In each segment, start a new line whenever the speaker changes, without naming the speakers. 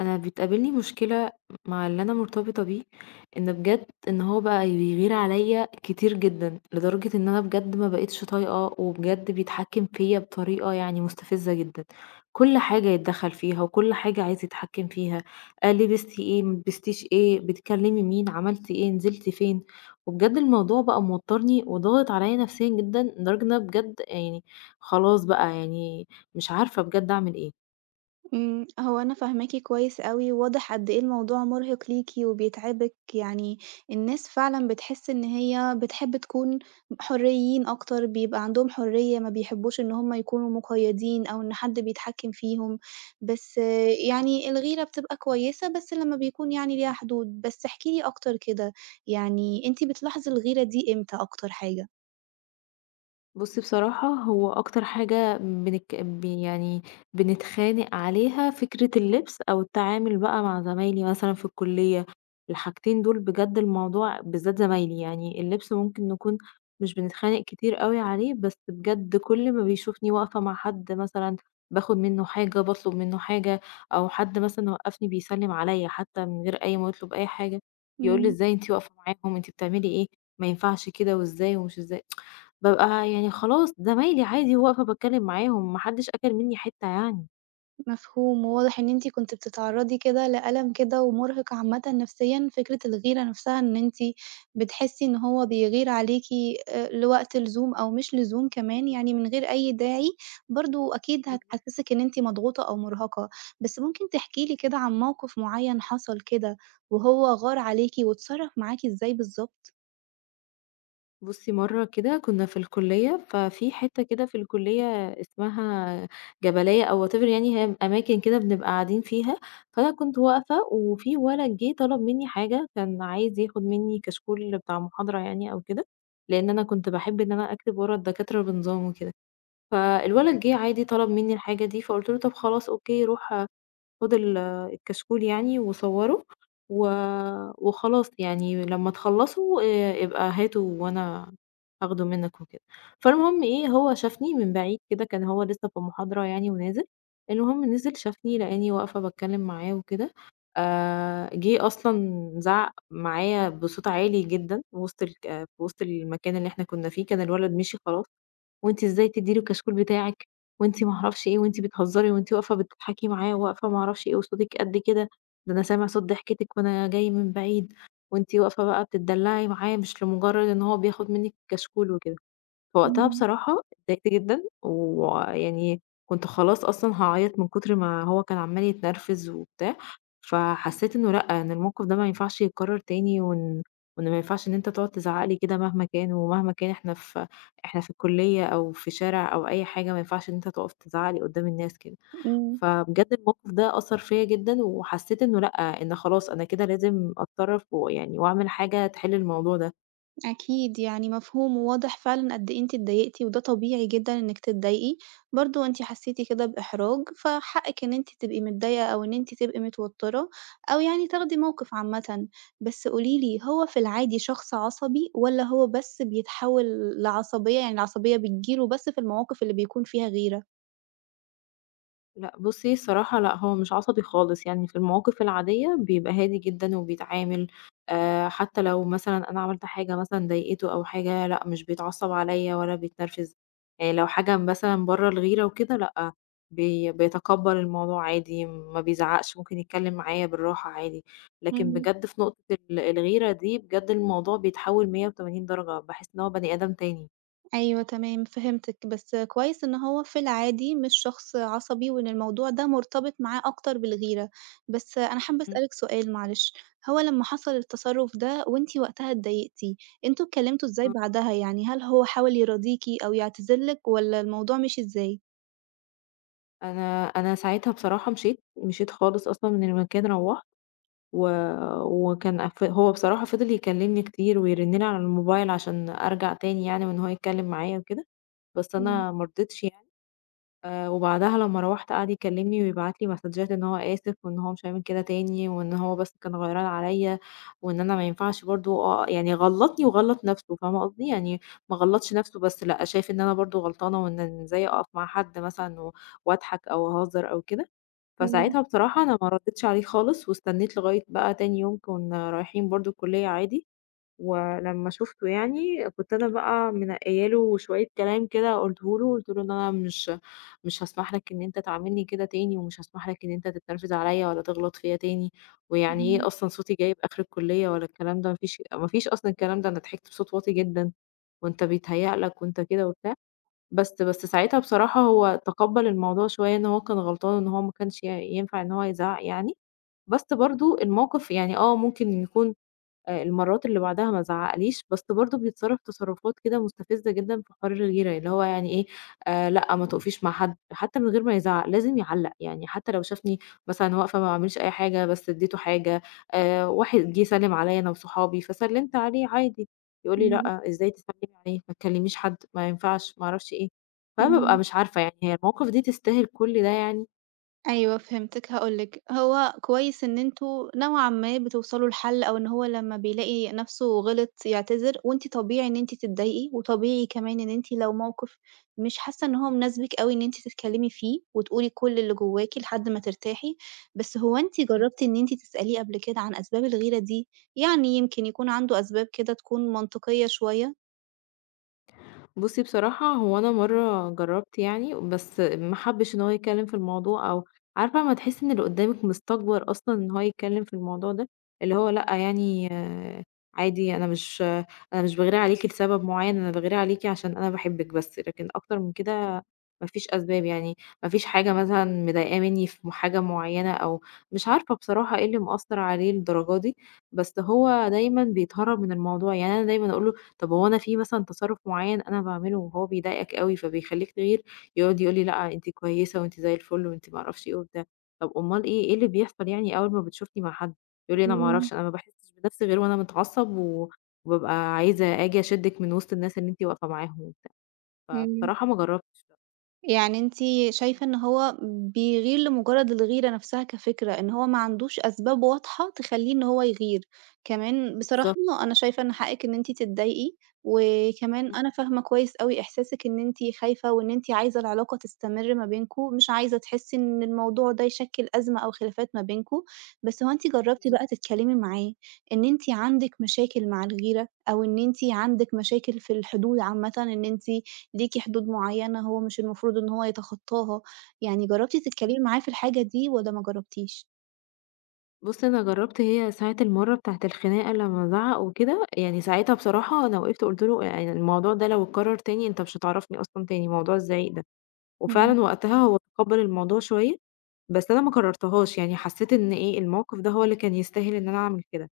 أنا بتقابلني مشكلة مع اللي أنا مرتبطة بيه، إن بجد إن هو بقى بيغير عليّا كتير جدًا، لدرجة إن أنا بجد ما بقيتش طايقاه، وبجد بيتحكم فيّا بطريقة يعني مستفزة جدًا، كل حاجة يتدخّل فيها، وكل حاجة عايز يتحكم فيها، لبستِ إيه، ما لبستيش إيه، بتكلمي مين، عملتِ إيه، نزلتِ فين، وبجد الموضوع بقى موترني وضاغط عليّا نفسيًا جدًا، لدرجة إن أنا بجد يعني خلاص بقى يعني مش عارفة بجد أعمل إيه.
هو أنا فاهماكِ كويس أوي، واضح قد إيه الموضوع مرهق ليكِ وبيتعبِك، يعني الناس فعلًا بتحس إن هي بتحب تكون حُريين أكتر، بيبقى عندهم حُرية، ما بيحبوش إن هم يكونوا مُقيّدين أو إن حد بيتحكّم فيهم، بس آه، يعني الغيرة بتبقى كويسة بس لمّا بيكون يعني ليها حدود، بس احكي لي أكتر كده، يعني أنتِ بتلاحظي الغيرة دي إمتى أكتر حاجة؟
بُصّي بصراحة هو أكتر حاجة بنك ب يعني بنتخانق عليها فكرة اللبس أو التعامل بقى مع زمايلي مثلًا في الكلية، الحاجتين دول بجد الموضوع بالذات زمايلي، يعني اللبس ممكن نكون مش بنتخانق كتير أوي عليه، بس بجد كل ما بيشوفني واقفة مع حد مثلًا باخد منه حاجة، باطلب منه حاجة، أو حد مثلًا وقّفني بيسلم عليَّ حتى من غير أي ما يطلب أي حاجة، يقول لي:
إمم.
"إزاي أنتِ واقفة معاهم؟ أنتِ بتعملي إيه؟ ما ينفعش كده." وإزاي ومش إزاي. بابقى يعني خلاص زمايلي عادي واقفة باتكلّم معاهم، ما حدّش أكل منّي حتّة يعني.
مفهوم، وواضح إن أنتِ كنتِ بتتعرّضي كده لألم كده ومُرهِق عامةً نفسيًا، فكرة الغيرة نفسها إن أنتِ بتحسّي إن هو بيغير عليكِ لوقت لزوم أو مش لزوم كمان، يعني من غير أي داعي، برضه أكيد
بالضبط.
هتحسّسِك إن أنتِ مضغوطة أو مُرهَقة. بس ممكن تحكي لي كده عن موقِف معيّن حصل كده وهو غار عليكِ واتصرّف معاكِ إزاي بالضبط؟
بُصّي مرّة كده كنّا في الكلّية، ففي حتّة كده في الكلّية اسمها جبلية أو whatever يعني هي أماكن كده بنبقى قاعدين فيها، فأنا كنت واقفة وفي ولد جِه طلب منّي حاجة، كان عايز ياخُد منّي كشكول بتاع محاضرة يعني أو كده، لإن أنا كنت باحب إن أنا أكتب ورا الدكاترة بنظام وكده. فالولد جِه عادي طلب منّي الحاجة دي، فقُلت له: "طَب خلاص أوكي روح خد الكشكول يعني وصوّره و وخلاص يعني لمّا تخلّصوا ابقى هاته وأنا هاخده منّك وكده. فالمهم إيه، هو شافني من بعيد كده، كان هو لسّه في محاضرة يعني ونازل، المهم نزل شافني لقاني واقفة باتكلّم معاه وكده، جِه أصلًا زعّق معايا بصوت عالي جدًا وسط في وسط المكان اللي إحنا كُنّا فيه، كان الولد مشي خلاص. وأنتِ إزاي تديري الكشكول بتاعِك، وأنتِ ما أعرفش إيه، وأنتِ بتهزري وأنتِ واقفة بتضحكي معاه، واقفة ما أعرفش إيه، وصوتِك قد كده، ده أنا سامع صوت ضحكتِك وأنا جاي من بعيد، وأنتِ واقفة بقى بتتدلعي معاه مش لمجرد إن هو بياخد منِّك الكشكول وكده. فوقتها
إمم،
بصراحة اتضايقت جدًا، ويعني كنت خلاص أصلًا هاعيط من كتر ما هو كان عمّال يتنرفز وبتاع، فحسيت إنه لأ، إن الموقف ده ما ينفعش يتكرر تاني، وإن ما ينفعش إن أنت تقعد تزعّق لي كده مهما كان، ومهما كان إحنا في الكلية أو في شارع أو أي حاجة، ما ينفعش إن أنت تقف تزعّق لي قدّام الناس كده.
إمم.
فبجد الموقف ده أثّر فيّا جدًا، وحسيت إنه لأ، إن خلاص أنا كده لازم أتصرّف ويعني وأعمل حاجة تحل الموضوع ده.
أكيد، يعني مفهوم وواضح فعلًا قد إيه أنتِ اتضايقتِ، وده طبيعي جدًا إنِّك تتضايقي، برضه أنتِ حسيتِ كده بإحراج، فحقِّك إن أنتِ تبقي متضايقة أو إن أنتِ تبقي متوترة، أو يعني تاخدي موقف عامةً. بس قولي لي، هو في العادي شخص عصبي والّا هو بس بيتحول لعصبية، يعني العصبية بتيجي له بس في المواقف اللي بيكون فيها غيرة؟
لأ بُصّي الصراحة لأ، هو مش عصبي خالص، يعني في المواقف العادية بيبقى هادي جدًا وبيتعامل حتى لو مثلًا أنا عملت حاجة مثلًا ضايقته أو حاجة، لأ مش بيتعصب عليّا ولا بيتنرفز، يعني لو حاجة مثلًا برّه الغيرة وكده لأ، بيتقبّل الموضوع عادي، ما بيزعّقش، ممكن يتكلّم معايا بالراحة عادي، لكن
إمم.
بجد في نقطة الغيرة دي بجد الموضوع بيتحوّل 180 درجة، باحس إن هو بني آدم تاني.
أيوه تمام، فهمتِك، بس كويس إن هو في العادي مش شخص عصبي وإن الموضوع ده مرتبط معاه أكتر بالغيرة، بس أنا حابة
إمم،
أسألِك سؤال معلش، هو لمّا حصل التصرُّف ده وأنتِ وقتها اتضايقتِ، أنتم اتكلمتوا إزاي
آه.
بعدها يعني؟ هل هو حاول يراضيكِ أو يعتذر لِك والّا الموضوع مشي إزاي؟
أنا ساعتها بصراحة مشيت، مشيت خالص أصلًا من المكان روّحت و وكان هو بصراحة فضل يكلمني كتير ويرن لي على الموبايل عشان أرجع تاني يعني وإن هو يتكلم معايا وكده، بس
إمم،
أنا ما رضيتش يعني، وبعدها لمّا روّحت قعد يكلمني ويبعت لي مسدجات إن هو آسف وإن هو مش هيعمل كده تاني وإن هو بس كان غيران عليّا وإن أنا ما ينفعش برضه آه، يعني غلّطني وغلّط نَفْسه فاهمة قصدي؟ يعني ما غلّطش نَفْسه بس لأ، شايف إن أنا برضه غلطانة وإن إزاي أقف مع حد مثلًا و واضحك أو أهزر أو كده
إمم،
فساعتها بصراحة أنا ما ردّيتش عليه خالص واستنّيت لغاية بقى تاني يوم كُنّا رايحين برضه الكُلّية عادي، ولمّا شُفته يعني كنت أنا بقى منقّية له شوية كلام كده قُلته له، قُلت له إن أنا مش هاسمح لك إن أنت تعاملني كده تاني ومش هاسمح لك إن أنت تتنرفز عليّا ولا تغلط فيّا تاني، ويعني
إمم،
إيه أصلًا صوتي جايب آخر الكُلّية ولا الكلام ده ما فيش أصلًا الكلام ده أنا ضحكت بصوت واطي جدًا وأنت بيتهيأ لك وأنت كده وبتاع. بس ساعتها بصراحة هو تقبّل الموضوع شوية إن هو كان غلطان، إن هو ما كانش ينفع إن هو يزعّق يعني، بس برضه الموقف يعني ممكن يكون المرّات اللي بعدها ما زعّقليش، بس برضه بيتصرّف تصرُّفات كده مستفزة جدًا في حوار الغيرة، اللي هو يعني إيه، لأ ما تُقفيش مع حد، حتّى من غير ما يزعّق، لازم يعلّق، يعني حتّى لو شافني مثلًا واقفة ما باعملش أي حاجة بس ادّيته حاجة، واحد جِه سلِّم عليَّ أنا وصحابي، فسلِّمت عليه عادي، يقول لي:
إمم،
"لأ، إزاي تسلِّمي عليه، ما تكلّميش حد، ما ينفعش،" ما أعرفش إيه، فأنا بابقى
إمم.
مش عارفة يعني هي المواقف دي تستاهل كل ده يعني؟!
أيوه فهمتِك، هاقول لِك، هو كويس إن أنتم نوعًا ما بتوصلوا لحل أو إن هو لمّا بيلاقي نَفْسه غلط يعتذر، وأنتِ طبيعي إن أنتِ تتضايقي، وطبيعي كمان إن أنتِ لو موقِف مش حاسة إن هو مناسبِك أوي إن أنتِ تتكلّمي فيه وتقولي كل اللي جواكِ لحد ما ترتاحي، بس هو أنتِ جرّبتِ إن أنتِ تسأليه قبل كده عن أسباب الغيرة دي؟ يعني يمكن يكون عنده أسباب كده تكون منطقية شوية.
بُصّي بصراحة هو أنا مرّة جرّبت يعني، بس ما حبّش إن هو يتكلّم في الموضوع أو عارفة أمّا تحسّي إن اللي قدّامِك مستكبر أصلًا إن هو يتكلّم في الموضوع ده، اللي هو لأ يعني عادي أنا مش باغير عليكِ لسبب معيّن، أنا باغير عليكِ عشان أنا باحبِّك بس، لكن أكتر من كده ما فيش أسباب يعني، ما فيش حاجة مثلًا مضايقاه منّي في حاجة معيّنة أو مش عارفة بصراحة إيه اللي مأثّر عليه للدرجة دي، بس هو دايمًا بيتهرّب من الموضوع، يعني أنا دايمًا أقول له طب هو أنا في مثلًا تصرُّف معيّن أنا باعمله وهو بيضايقك أوي فبيخلّيك تغير؟ يقعد يقول لي: "لأ، أنتِ كويسة وأنتِ زي الفل وأنتِ ما أعرفش إيه وبتاع." طب أُمّال إيه، إيه اللي بيحصل يعني أول ما بتشوفني مع حد؟ يقول لي: "أنا ما
إمم،
أعرفش، أنا ما باحسّش بنَفْسي غير وأنا متعصّب و وبابقى عايزة آجي أشدِّك من وسط الناس اللي أنتِ واقفة معاهم وبتاع."
إمم.
فبصراحة ما جرّبتش بقى.
يعني أنتِ شايفة إن هو بيغير لمجرد الغيرة نفسها كفكرة، إن هو ما عندوش أسباب واضحة تخلّيه إن هو يغير، كمان بصراحة
بالضبط،
أنا شايفة إن حقِك إن أنتِ تتضايقي، وكمان
إمم،
أنا فاهمة كويس أوي إحساسِك إن أنتِ خايفة وإن أنتِ عايزة العلاقة تستمر ما بينكم، مش عايزة تحسّي إن الموضوع ده يشكّل أزمة أو خلافات ما بينكم، بس هو أنتِ جرّبتِ بقى
بالضبط.
تتكلمي معاه إن أنتِ عندِك مشاكل مع الغيرة، أو إن أنتِ عندِك مشاكل في الحدود عامةً إن أنتِ ليكِ حدود معيّنة هو مش المفروض إن هو يتخطاها، يعني جرّبتِ تتكلمي معاه في الحاجة دي والّا ما جرّبتيش؟
بُص، أنا جرّبت هي ساعة المَرّة بتاعة الخناقة لمّا زعّق وكده، يعني ساعتها بصراحة أنا وقفت قُلت له: "يعني الموضوع ده لو اتكرّر تاني أنت مش هتعرفني أصلًا تاني، موضوع الزعيق ده." وفعلًا وقتها هو تقبّل الموضوع شوية، بس أنا ما كررتهاش، يعني حسّيت إن إيه، الموقف ده هو اللي كان يستاهل إن أنا أعمل كده،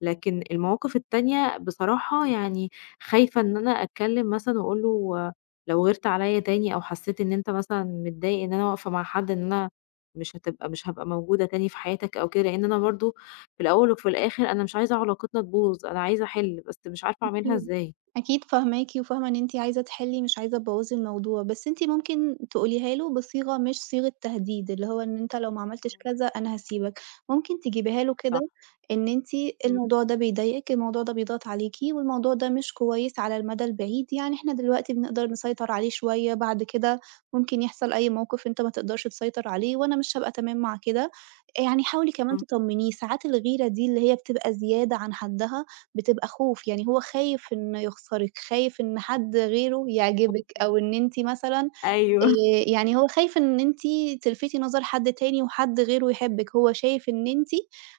لكن المواقف التانية بصراحة يعني خايفة إن أنا أتكلّم مثلًا وأقول له لو غِيرت عليّا تاني أو حسّيت إن أنت مثلًا متضايق إن أنا واقفة مع حد، إن أنا مش هابقى موجودة تاني في حياتك أو كده، لإن أنا برضه في الأول وفي الآخر أنا مش عايزة علاقتنا تبوظ، أنا عايزة أحِل، بس مش عارفة أعملها
أكيد،
إزاي.
أكيد فاهماكِ وفاهمة إن أنتِ عايزة تحلّي مش عايزة تبوّظي الموضوع، بس أنتِ ممكن تقوليها له بصيغة مش صيغة تهديد، اللي هو إن أنت لو ما عملتش كذا أنا هاسيبك، ممكن تجيبيها له كده
صح.
إن أنتِ
إمم،
الموضوع ده بيضايقِك، الموضوع ده بيضغط عليكِ، والموضوع ده مش كويس على المدى البعيد، يعني إحنا دلوقتي بنقدر نسيطر عليه شوية، بعد كده ممكن يحصل أي موقف أنت ما تقدرش تسيطر عليه، وأنا مش هابقى تمام مع كده، يعني حاولي كمان
آه.
تطمنيه، ساعات الغيرة دي اللي هي بتبقى زيادة عن حدها بتبقى خوف، يعني هو خايف إنه يخسرِك، خايف إن حد غيره يعجبِك
ممكن.
أو إن أنتِ مثلًا
أيوه.
يعني هو خايف إن أنتِ تلفتي نظر حد تاني وحد غيره يحبِّك، هو شايف إن أنتِ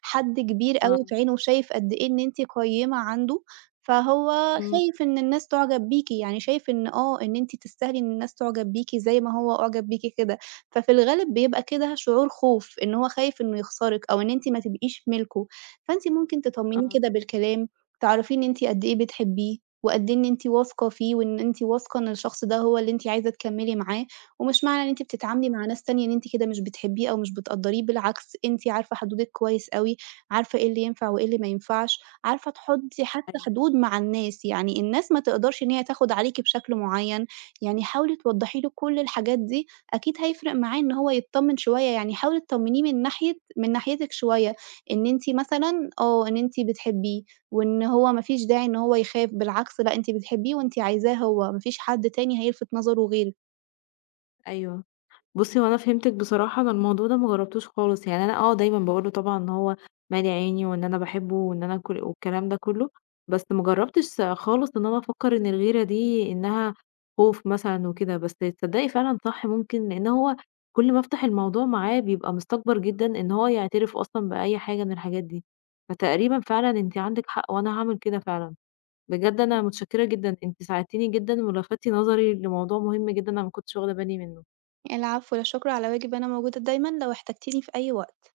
حد كبير أوي
آه،
في عينه وشايف قد إيه إن أنتِ قيّمة عنده، فهو
إمم.
خايف إن الناس تعجب بيكِ، يعني شايف إن آه، إن أنتِ تستاهلي إن الناس تعجب بيكِ زي ما هو أُعجب بيكِ كده، ففي الغالب بيبقى كده شعور خوف، إن هو خايف إنه يخسرِك أو إن أنتِ ما تبقيش ملكه، فأنتِ ممكن تطمنيه
آه،
كده بالكلام، تعرّفيه إن أنتِ قد إيه بتحبيه وقد إيه إن أنتِ واثقة فيه وإن أنتِ واثقة إن الشخص ده هو اللي أنتِ عايزة تكمّلي معاه، ومش معنى إن أنتِ بتتعاملي
آه،
مع ناس تانية إن أنتِ كده مش بتحبيه أو مش بتقدّريه، بالعكس أنتِ عارفة حدودِك كويس أوي، عارفة إيه اللي ينفع وإيه اللي ما ينفعش، عارفة تحطّي حتى
أيوه،
حدود مع الناس، يعني الناس ما تقدرش إن هي تاخد عليكِ بشكل معيّن، يعني حاولي توضّحي له كل الحاجات دي، أكيد هيفرق معاه إن هو يتطمّن شوية، يعني حاولي تطمّنيه من ناحية من ناحيتِك شوية، إن أنتِ مثلًا آه، إن أنتِ بتحبيه وإن هو ما فيش داعي إن هو يخاف، بالعكس لأ أنتِ بتحبيه وأنتِ عايزاه هو، ما فيش حد تاني هيلفت نظره غيرِك.
أيوه. بُصّي، هو أنا فهمتِك بصراحة، أنا الموضوع ده ما جرّبتوش خالص، يعني أنا دايمًا باقول له طبعًا إن هو مالي عيني وإن أنا باحبه وإن أنا كل والكلام ده كلّه، بس ما جرّبتش خالص إن أنا أفكّر إن الغيرة دي إنها خوف مثلًا وكده، بس تصدّقي فعلًا صح ممكن، لإن هو كل ما أفتح الموضوع معاه بيبقى مستكبر جدًا إن هو يعترف أصلًا بأي حاجة من الحاجات دي، فتقريبًا فعلًا أنتِ عندِك حق وأنا هاعمل كده فعلًا. بجد أنا متشكرة جدًا، أنتِ ساعدتيني جدًا ولفتِ نظري لموضوع مهم جدًا أنا ما كنتش واخدة بالي منه.
العفو، لا شكر على واجب، أنا موجودة دايمًا لو احتجتيني في أي وقت.